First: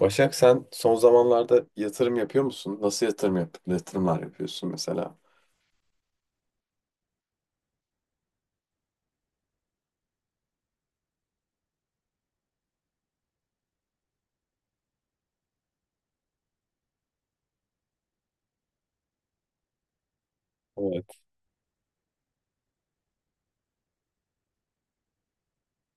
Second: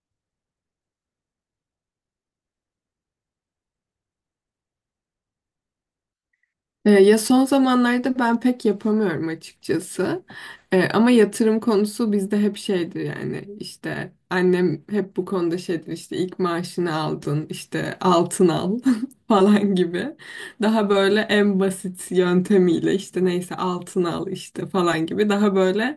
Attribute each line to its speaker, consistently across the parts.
Speaker 1: Başak, sen son zamanlarda yatırım yapıyor musun? Nasıl yatırımlar yapıyorsun mesela?
Speaker 2: Ya son zamanlarda ben pek yapamıyorum açıkçası. Ama yatırım konusu bizde hep şeydir, yani işte annem hep bu konuda şeydir, işte ilk maaşını aldın işte altın al falan gibi. Daha
Speaker 1: Evet.
Speaker 2: böyle en basit yöntemiyle işte neyse altın al işte falan gibi, daha böyle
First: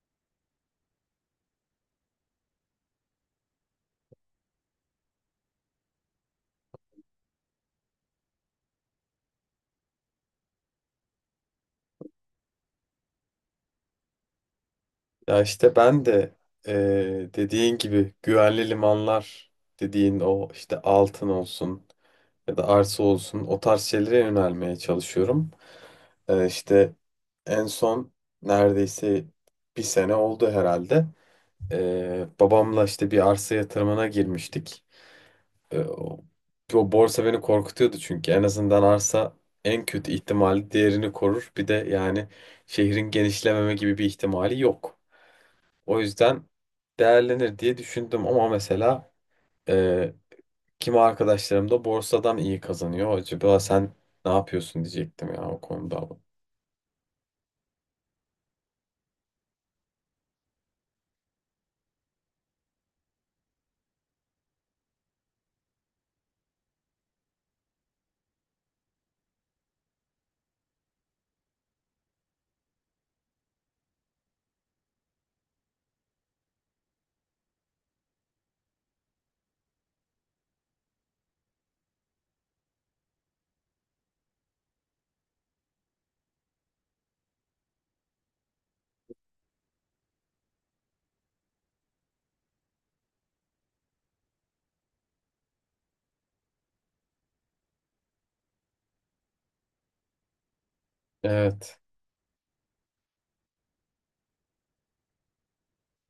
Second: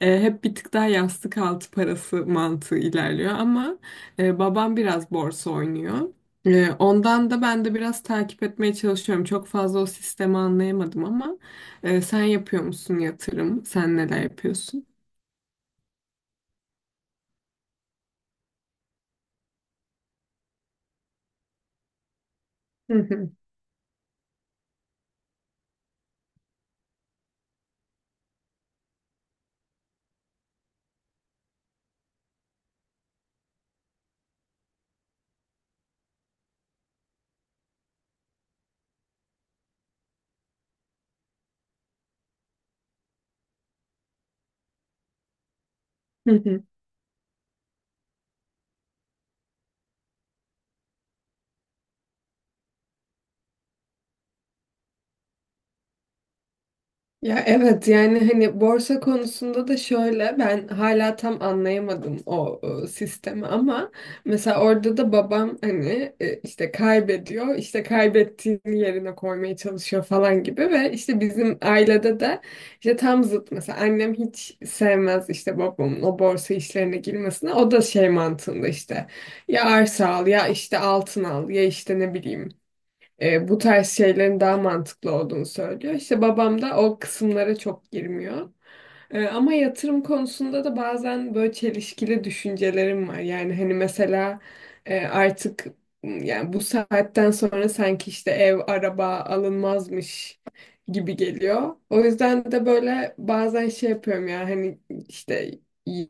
Speaker 2: hep bir tık daha yastık altı parası mantığı ilerliyor. Ama babam biraz borsa oynuyor. Ondan da ben de biraz takip etmeye çalışıyorum. Çok fazla o sistemi anlayamadım ama sen yapıyor musun yatırım? Sen neler yapıyorsun?
Speaker 1: Ya işte ben de Dediğin gibi güvenli limanlar dediğin, o işte altın olsun ya da arsa
Speaker 2: Hı
Speaker 1: olsun, o tarz şeylere yönelmeye çalışıyorum. İşte en son neredeyse bir sene oldu herhalde. Babamla işte bir arsa yatırımına girmiştik. E, o, O borsa beni korkutuyordu, çünkü en azından arsa en kötü ihtimali değerini korur. Bir de yani şehrin genişlememe gibi bir ihtimali yok. O yüzden
Speaker 2: hı.
Speaker 1: değerlenir diye düşündüm. Ama mesela e, kimi arkadaşlarım da borsadan iyi kazanıyor. Acaba sen ne yapıyorsun diyecektim ya o konuda.
Speaker 2: Ya evet, yani hani borsa konusunda da şöyle, ben hala tam anlayamadım sistemi, ama mesela orada da babam, hani işte kaybediyor, işte kaybettiğini yerine koymaya çalışıyor falan gibi. Ve işte bizim ailede de işte tam zıt, mesela annem hiç sevmez işte babamın o borsa işlerine girmesine. O da şey mantığında, işte ya arsa al, ya işte altın al, ya işte ne bileyim, bu tarz şeylerin daha mantıklı olduğunu söylüyor. İşte babam da o kısımlara çok girmiyor. Ama yatırım konusunda da bazen böyle çelişkili düşüncelerim var. Yani hani mesela, e, artık yani bu saatten sonra sanki işte ev, araba alınmazmış gibi geliyor.
Speaker 1: Evet.
Speaker 2: O yüzden de böyle bazen şey yapıyorum, ya hani işte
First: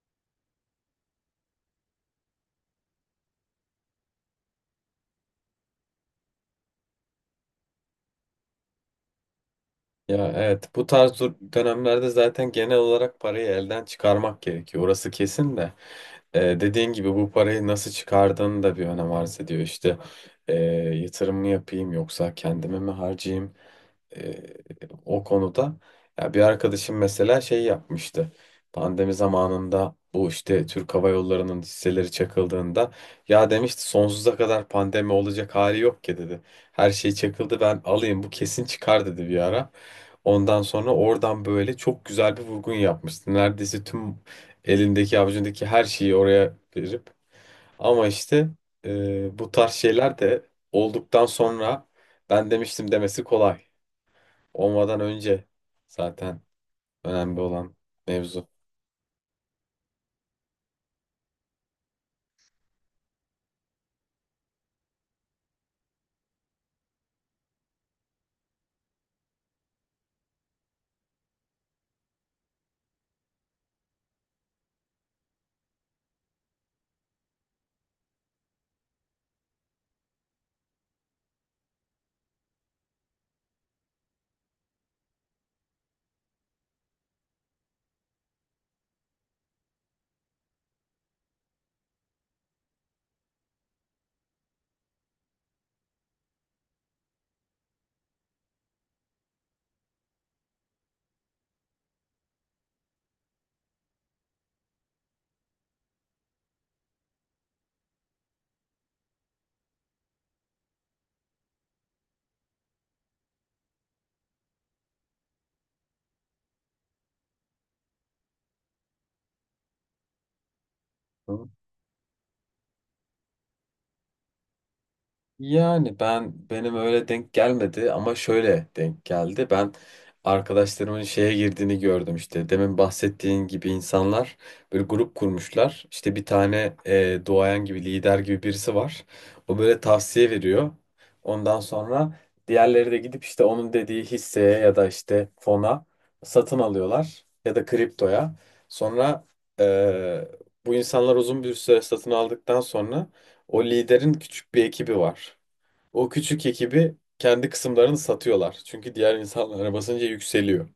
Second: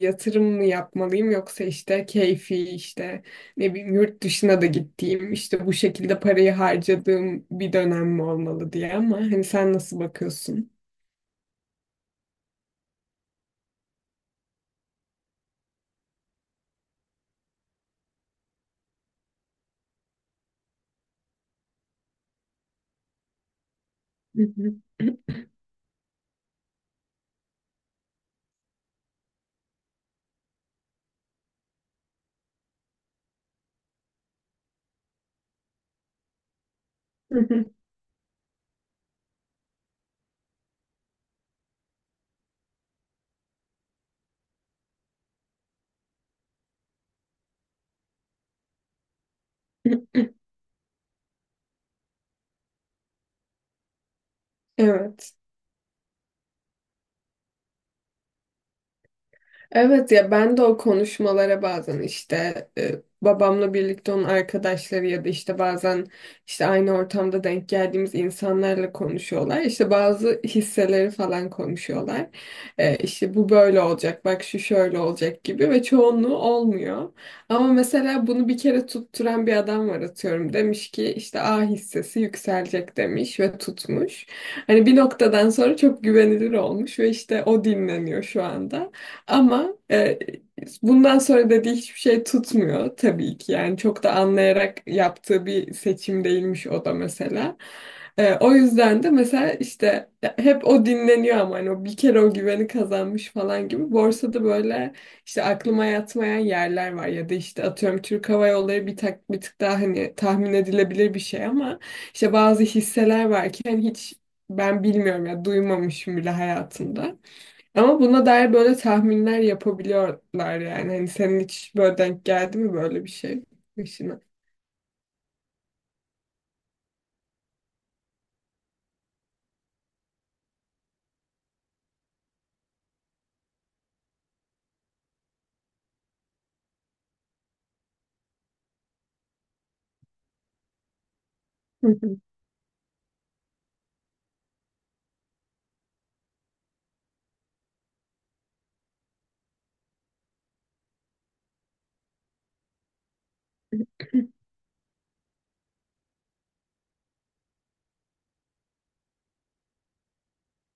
Speaker 2: yatırım mı yapmalıyım, yoksa işte keyfi, işte ne bileyim yurt dışına da gittiğim, işte bu şekilde parayı harcadığım bir dönem mi olmalı diye. Ama hani sen nasıl bakıyorsun?
Speaker 1: Bu tarz dönemlerde zaten genel olarak parayı elden çıkarmak gerekiyor. Orası kesin de. Dediğin gibi bu parayı nasıl çıkardığın da bir önem arz ediyor. Ee, Yatırım mı yapayım yoksa kendime mi harcayayım? e, o konuda. Ya bir arkadaşım mesela şey yapmıştı. Pandemi zamanında bu işte Türk Hava Yolları'nın hisseleri çakıldığında ya demişti, sonsuza kadar pandemi olacak hali yok ki dedi. Her şey çakıldı, ben alayım, bu kesin çıkar dedi bir ara. Ondan sonra oradan böyle çok güzel bir vurgun yapmıştı. Neredeyse tüm elindeki avucundaki her şeyi oraya verip, ama işte bu tarz şeyler de olduktan sonra ben demiştim demesi kolay. Olmadan
Speaker 2: Evet.
Speaker 1: önce zaten önemli olan mevzu.
Speaker 2: Evet ya, ben de o konuşmalara bazen, işte babamla birlikte onun arkadaşları, ya da işte bazen işte aynı ortamda denk geldiğimiz insanlarla konuşuyorlar. İşte bazı hisseleri falan konuşuyorlar. E, işte bu böyle olacak, bak şu şöyle olacak gibi. Ve çoğunluğu olmuyor. Ama mesela bunu bir kere tutturan bir adam var, atıyorum. Demiş ki işte A hissesi yükselecek demiş ve tutmuş. Hani bir noktadan sonra çok güvenilir olmuş ve işte o dinleniyor şu anda. Ama bundan sonra dediği hiçbir şey tutmuyor tabii ki. Yani çok da anlayarak yaptığı bir seçim değilmiş o da, mesela. O yüzden de mesela işte hep o dinleniyor, ama hani o bir kere o güveni kazanmış falan gibi. Borsada böyle işte aklıma yatmayan yerler var, ya da işte atıyorum Türk Hava Yolları bir tık daha hani tahmin edilebilir bir şey. Ama işte bazı hisseler var ki hani hiç ben bilmiyorum, ya duymamışım bile hayatımda. Ama buna dair böyle tahminler yapabiliyorlar yani. Hani senin
Speaker 1: Hı?
Speaker 2: hiç böyle denk geldi mi böyle bir şey başına?
Speaker 1: Yani ben benim öyle denk gelmedi ama şöyle denk geldi. Ben arkadaşlarımın şeye girdiğini gördüm işte. Demin bahsettiğin gibi insanlar böyle grup kurmuşlar. İşte bir tane duayen gibi, lider gibi birisi var. O böyle tavsiye veriyor. Ondan
Speaker 2: Hı
Speaker 1: sonra
Speaker 2: hı.
Speaker 1: diğerleri de gidip işte onun dediği hisseye ya da işte fona satın alıyorlar ya da kriptoya. Sonra e, bu insanlar uzun bir süre satın aldıktan sonra o liderin küçük bir ekibi var. O küçük ekibi kendi kısımlarını satıyorlar, çünkü diğer insanlara basınca yükseliyor.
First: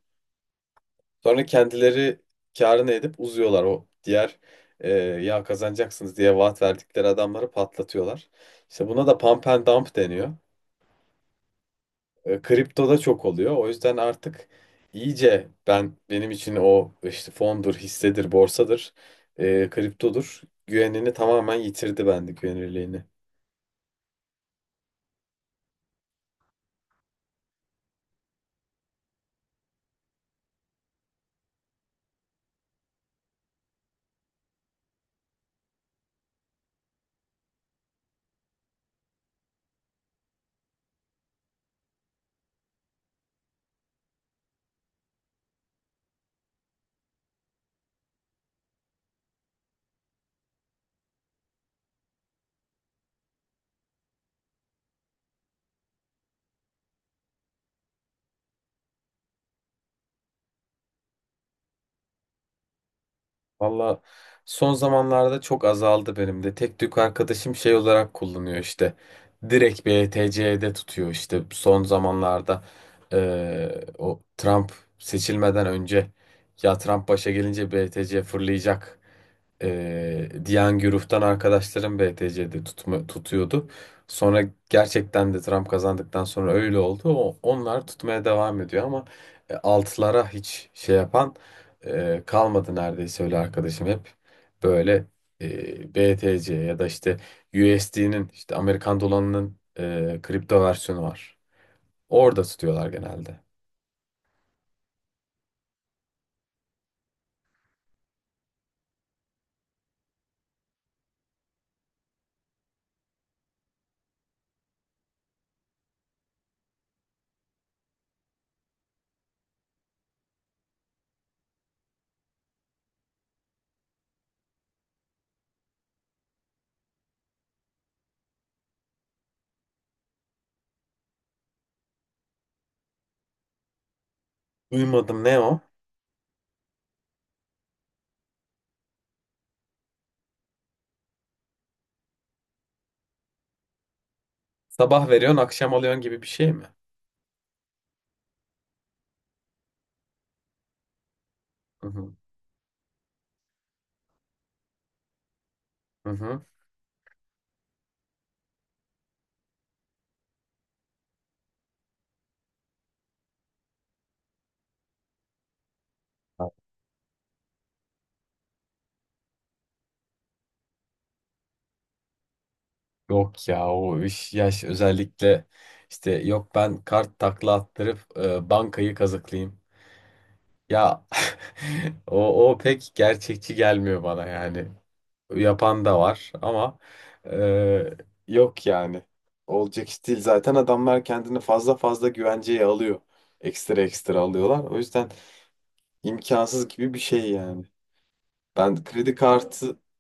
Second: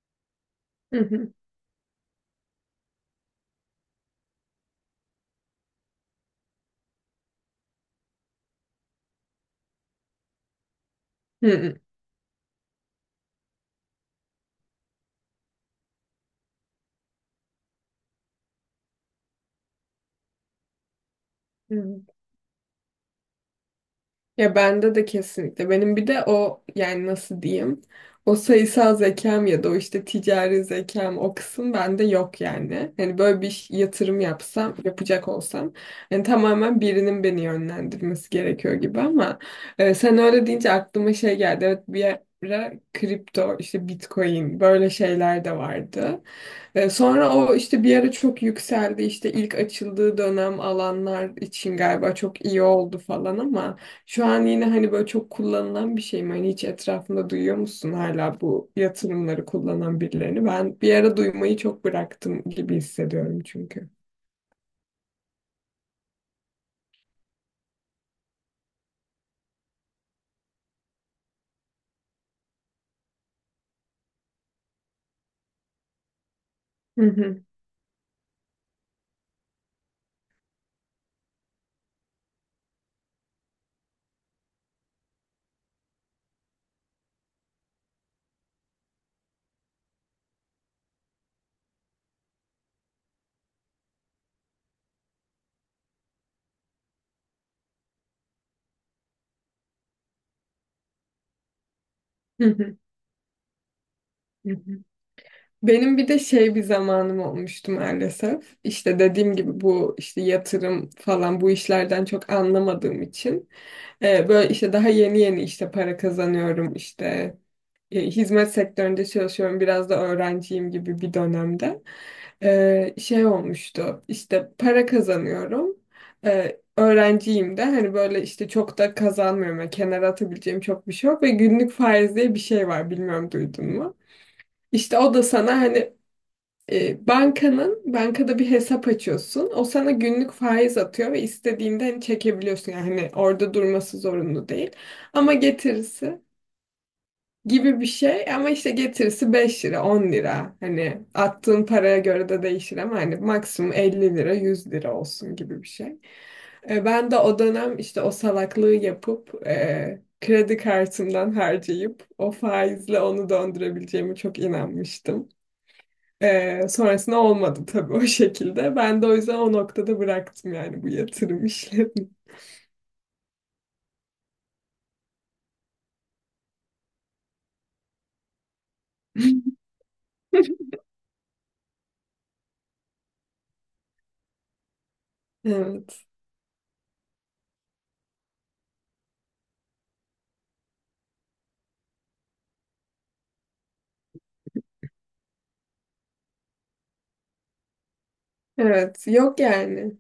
Speaker 2: Hı hı.
Speaker 1: Sonra kendileri kârını edip uzuyorlar. O diğer, ya kazanacaksınız diye vaat verdikleri adamları patlatıyorlar. İşte buna da pump and dump deniyor.
Speaker 2: Hı hı.
Speaker 1: Kriptoda çok oluyor. O yüzden artık iyice benim için o işte fondur, hissedir, borsadır, kriptodur, güvenini tamamen
Speaker 2: Hı.
Speaker 1: yitirdi bende, güvenilirliğini.
Speaker 2: Ya bende de kesinlikle. Benim bir de o, yani nasıl diyeyim? O sayısal zekam ya da o işte ticari zekam, o kısım bende yok yani. Hani böyle yatırım yapsam, yapacak olsam, yani tamamen birinin beni yönlendirmesi gerekiyor gibi. Ama sen öyle deyince aklıma şey geldi. Evet, bir ara kripto, işte Bitcoin, böyle şeyler de vardı. Sonra o işte bir ara çok yükseldi. İşte ilk açıldığı dönem alanlar için galiba çok iyi oldu falan. Ama şu an yine hani böyle çok kullanılan bir şey mi? Hani hiç etrafında duyuyor musun hala bu yatırımları kullanan birilerini? Ben bir ara duymayı çok bıraktım gibi hissediyorum çünkü.
Speaker 1: Valla son zamanlarda çok azaldı benim de. Tek tük arkadaşım şey olarak kullanıyor işte. Direkt BTC'de tutuyor işte. Son zamanlarda o Trump seçilmeden önce, ya
Speaker 2: Hı
Speaker 1: Trump başa
Speaker 2: hı,
Speaker 1: gelince BTC fırlayacak Diyangyuruf'tan arkadaşlarım BTC'de tutuyordu. Sonra gerçekten de Trump kazandıktan sonra öyle oldu. Onlar tutmaya devam ediyor. Ama altılara hiç şey yapan kalmadı neredeyse. Öyle arkadaşım hep böyle BTC ya da işte USD'nin, işte Amerikan dolarının, kripto versiyonu var. Orada
Speaker 2: hı hı,
Speaker 1: tutuyorlar genelde.
Speaker 2: hı hı. Benim bir de şey bir zamanım olmuştu maalesef. İşte dediğim gibi, bu işte yatırım falan, bu işlerden çok anlamadığım için, böyle işte daha yeni yeni işte para kazanıyorum, işte hizmet sektöründe çalışıyorum, biraz da öğrenciyim gibi bir dönemde. E, şey olmuştu, işte para kazanıyorum, öğrenciyim de, hani böyle işte çok da kazanmıyorum. Yani kenara atabileceğim çok bir şey yok, ve günlük faiz diye bir şey var, bilmiyorum duydun mu? İşte o da
Speaker 1: Duymadım, ne o?
Speaker 2: sana hani e, bankanın bankada bir hesap açıyorsun. O sana günlük faiz atıyor ve istediğinde hani çekebiliyorsun. Yani hani orada durması zorunlu değil.
Speaker 1: Sabah
Speaker 2: Ama
Speaker 1: veriyorsun akşam alıyorsun
Speaker 2: getirisi
Speaker 1: gibi bir şey mi?
Speaker 2: gibi bir şey. Ama işte getirisi 5 lira 10 lira, hani attığın
Speaker 1: Hı
Speaker 2: paraya
Speaker 1: hı.
Speaker 2: göre de değişir, ama hani maksimum 50 lira 100 lira olsun gibi bir şey.
Speaker 1: Hı hı.
Speaker 2: Ben de o dönem işte o salaklığı yapıp, kredi kartımdan harcayıp o faizle onu döndürebileceğimi çok inanmıştım. Sonrasında olmadı tabii o şekilde. Ben de o yüzden o noktada bıraktım yani bu yatırım işlerini.
Speaker 1: Yok ya, o iş yaş özellikle. İşte yok, ben kart takla attırıp bankayı kazıklayayım. Ya o pek gerçekçi gelmiyor bana yani. Yapan da
Speaker 2: Evet.
Speaker 1: var ama e, yok yani. Olacak iş değil. Zaten adamlar kendini fazla fazla güvenceye alıyor. Ekstra ekstra alıyorlar. O yüzden imkansız gibi bir şey yani. Ben
Speaker 2: Evet.
Speaker 1: kredi
Speaker 2: Yok
Speaker 1: kartı
Speaker 2: yani.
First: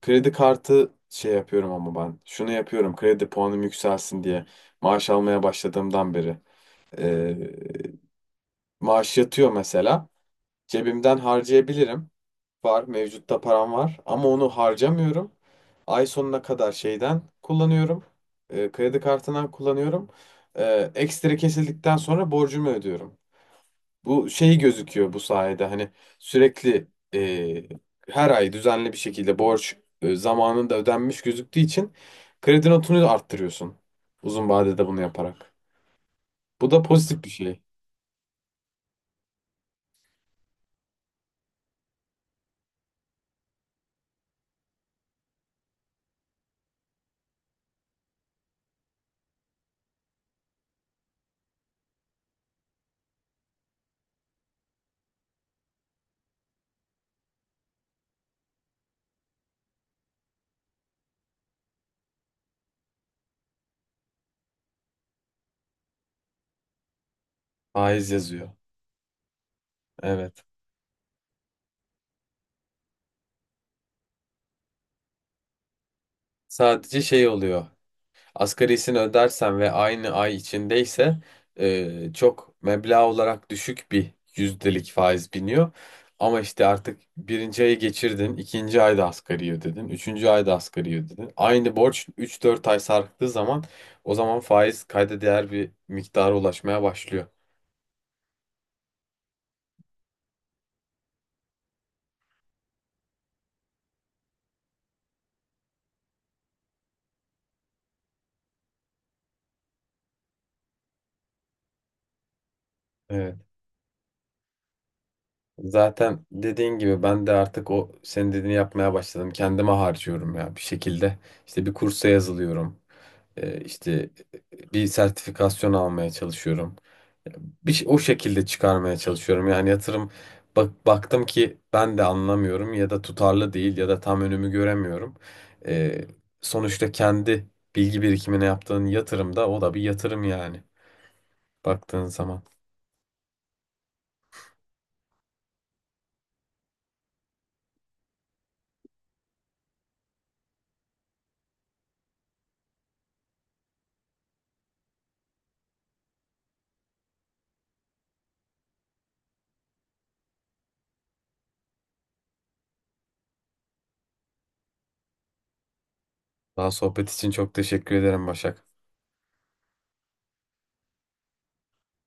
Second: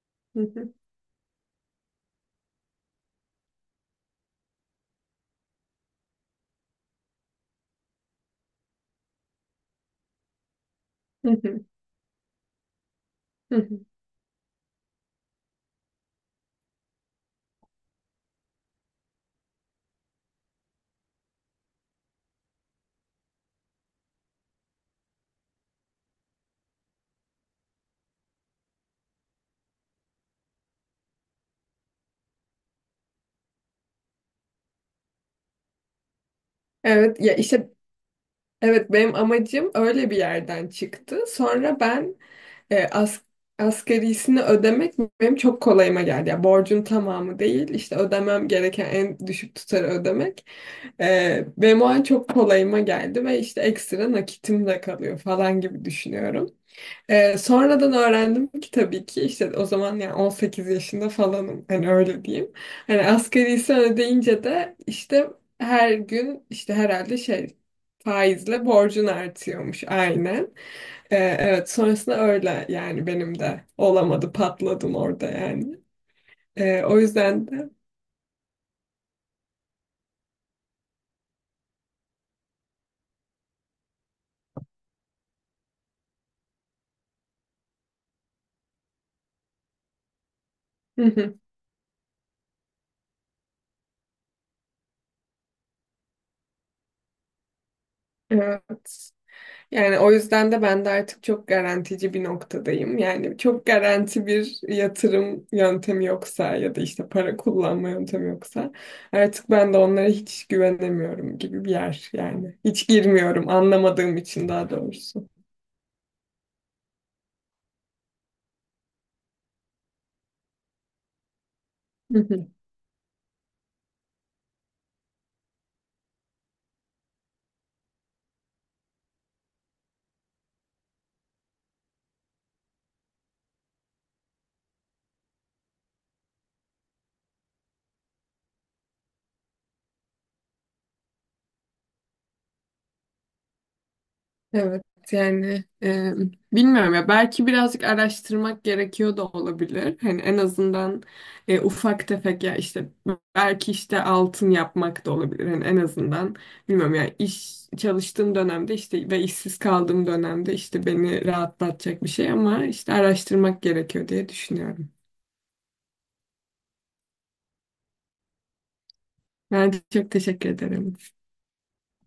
Speaker 1: Kredi
Speaker 2: Hı hı,
Speaker 1: kartı şey yapıyorum ama ben. Şunu yapıyorum, kredi puanım yükselsin diye. Maaş almaya başladığımdan beri. Ee, Maaş yatıyor mesela. Cebimden
Speaker 2: hı hı,
Speaker 1: harcayabilirim. Var, mevcutta
Speaker 2: hı
Speaker 1: param
Speaker 2: hı.
Speaker 1: var. Ama onu harcamıyorum. Ay sonuna kadar şeyden kullanıyorum. Kredi kartından kullanıyorum. Ekstra kesildikten sonra borcumu ödüyorum. Bu şey gözüküyor bu sayede, hani sürekli her ay düzenli bir şekilde borç zamanında ödenmiş gözüktüğü için kredi notunu arttırıyorsun. Uzun vadede bunu yaparak. Bu da
Speaker 2: Evet
Speaker 1: pozitif bir
Speaker 2: ya
Speaker 1: şey.
Speaker 2: işte, evet benim amacım öyle bir yerden çıktı. Sonra ben e, as asgarisini ödemek benim çok kolayıma geldi. Yani borcun tamamı değil, işte ödemem gereken en düşük tutarı ödemek. Benim o an çok kolayıma geldi ve işte ekstra nakitim de kalıyor falan gibi düşünüyorum. Sonradan öğrendim ki tabii ki, işte o zaman yani 18 yaşında falanım, hani öyle diyeyim. Hani asgarisini ödeyince de işte her gün işte herhalde şey
Speaker 1: Faiz yazıyor.
Speaker 2: faizle borcun artıyormuş,
Speaker 1: Evet.
Speaker 2: aynen. Evet, sonrasında öyle, yani benim de olamadı, patladım orada yani. O
Speaker 1: Sadece şey
Speaker 2: yüzden
Speaker 1: oluyor.
Speaker 2: de
Speaker 1: Asgarisini ödersen ve aynı ay içindeyse çok meblağ olarak düşük bir yüzdelik faiz biniyor. Ama işte artık birinci ayı geçirdin, ikinci ayda asgari ödedin, üçüncü ayda asgari ödedin. Aynı borç üç dört ay sarktığı zaman o zaman faiz kayda değer bir miktara ulaşmaya başlıyor.
Speaker 2: evet. Yani o yüzden de ben de artık çok garantici bir noktadayım. Yani çok garanti bir yatırım yöntemi yoksa, ya da işte para kullanma yöntemi yoksa, artık ben de onlara hiç güvenemiyorum gibi bir yer yani. Hiç
Speaker 1: Evet.
Speaker 2: girmiyorum, anlamadığım için daha doğrusu.
Speaker 1: Zaten dediğin gibi ben de artık o senin dediğini yapmaya başladım. Kendime harcıyorum ya bir şekilde. İşte bir kursa yazılıyorum. E, işte bir sertifikasyon almaya çalışıyorum. O şekilde çıkarmaya çalışıyorum. Yani yatırım baktım ki ben de anlamıyorum ya da tutarlı değil ya da tam önümü göremiyorum. E, Sonuçta kendi bilgi birikimine yaptığın yatırım da, o da bir yatırım yani baktığın zaman.
Speaker 2: Evet yani, bilmiyorum ya, belki birazcık araştırmak gerekiyor da olabilir. Hani en azından ufak tefek, ya işte belki işte altın yapmak da olabilir. Hani en azından bilmiyorum ya, iş çalıştığım dönemde işte ve işsiz kaldığım dönemde işte beni rahatlatacak bir şey, ama işte araştırmak gerekiyor diye düşünüyorum.
Speaker 1: Daha sohbet için çok teşekkür ederim Başak.
Speaker 2: Ben çok teşekkür ederim.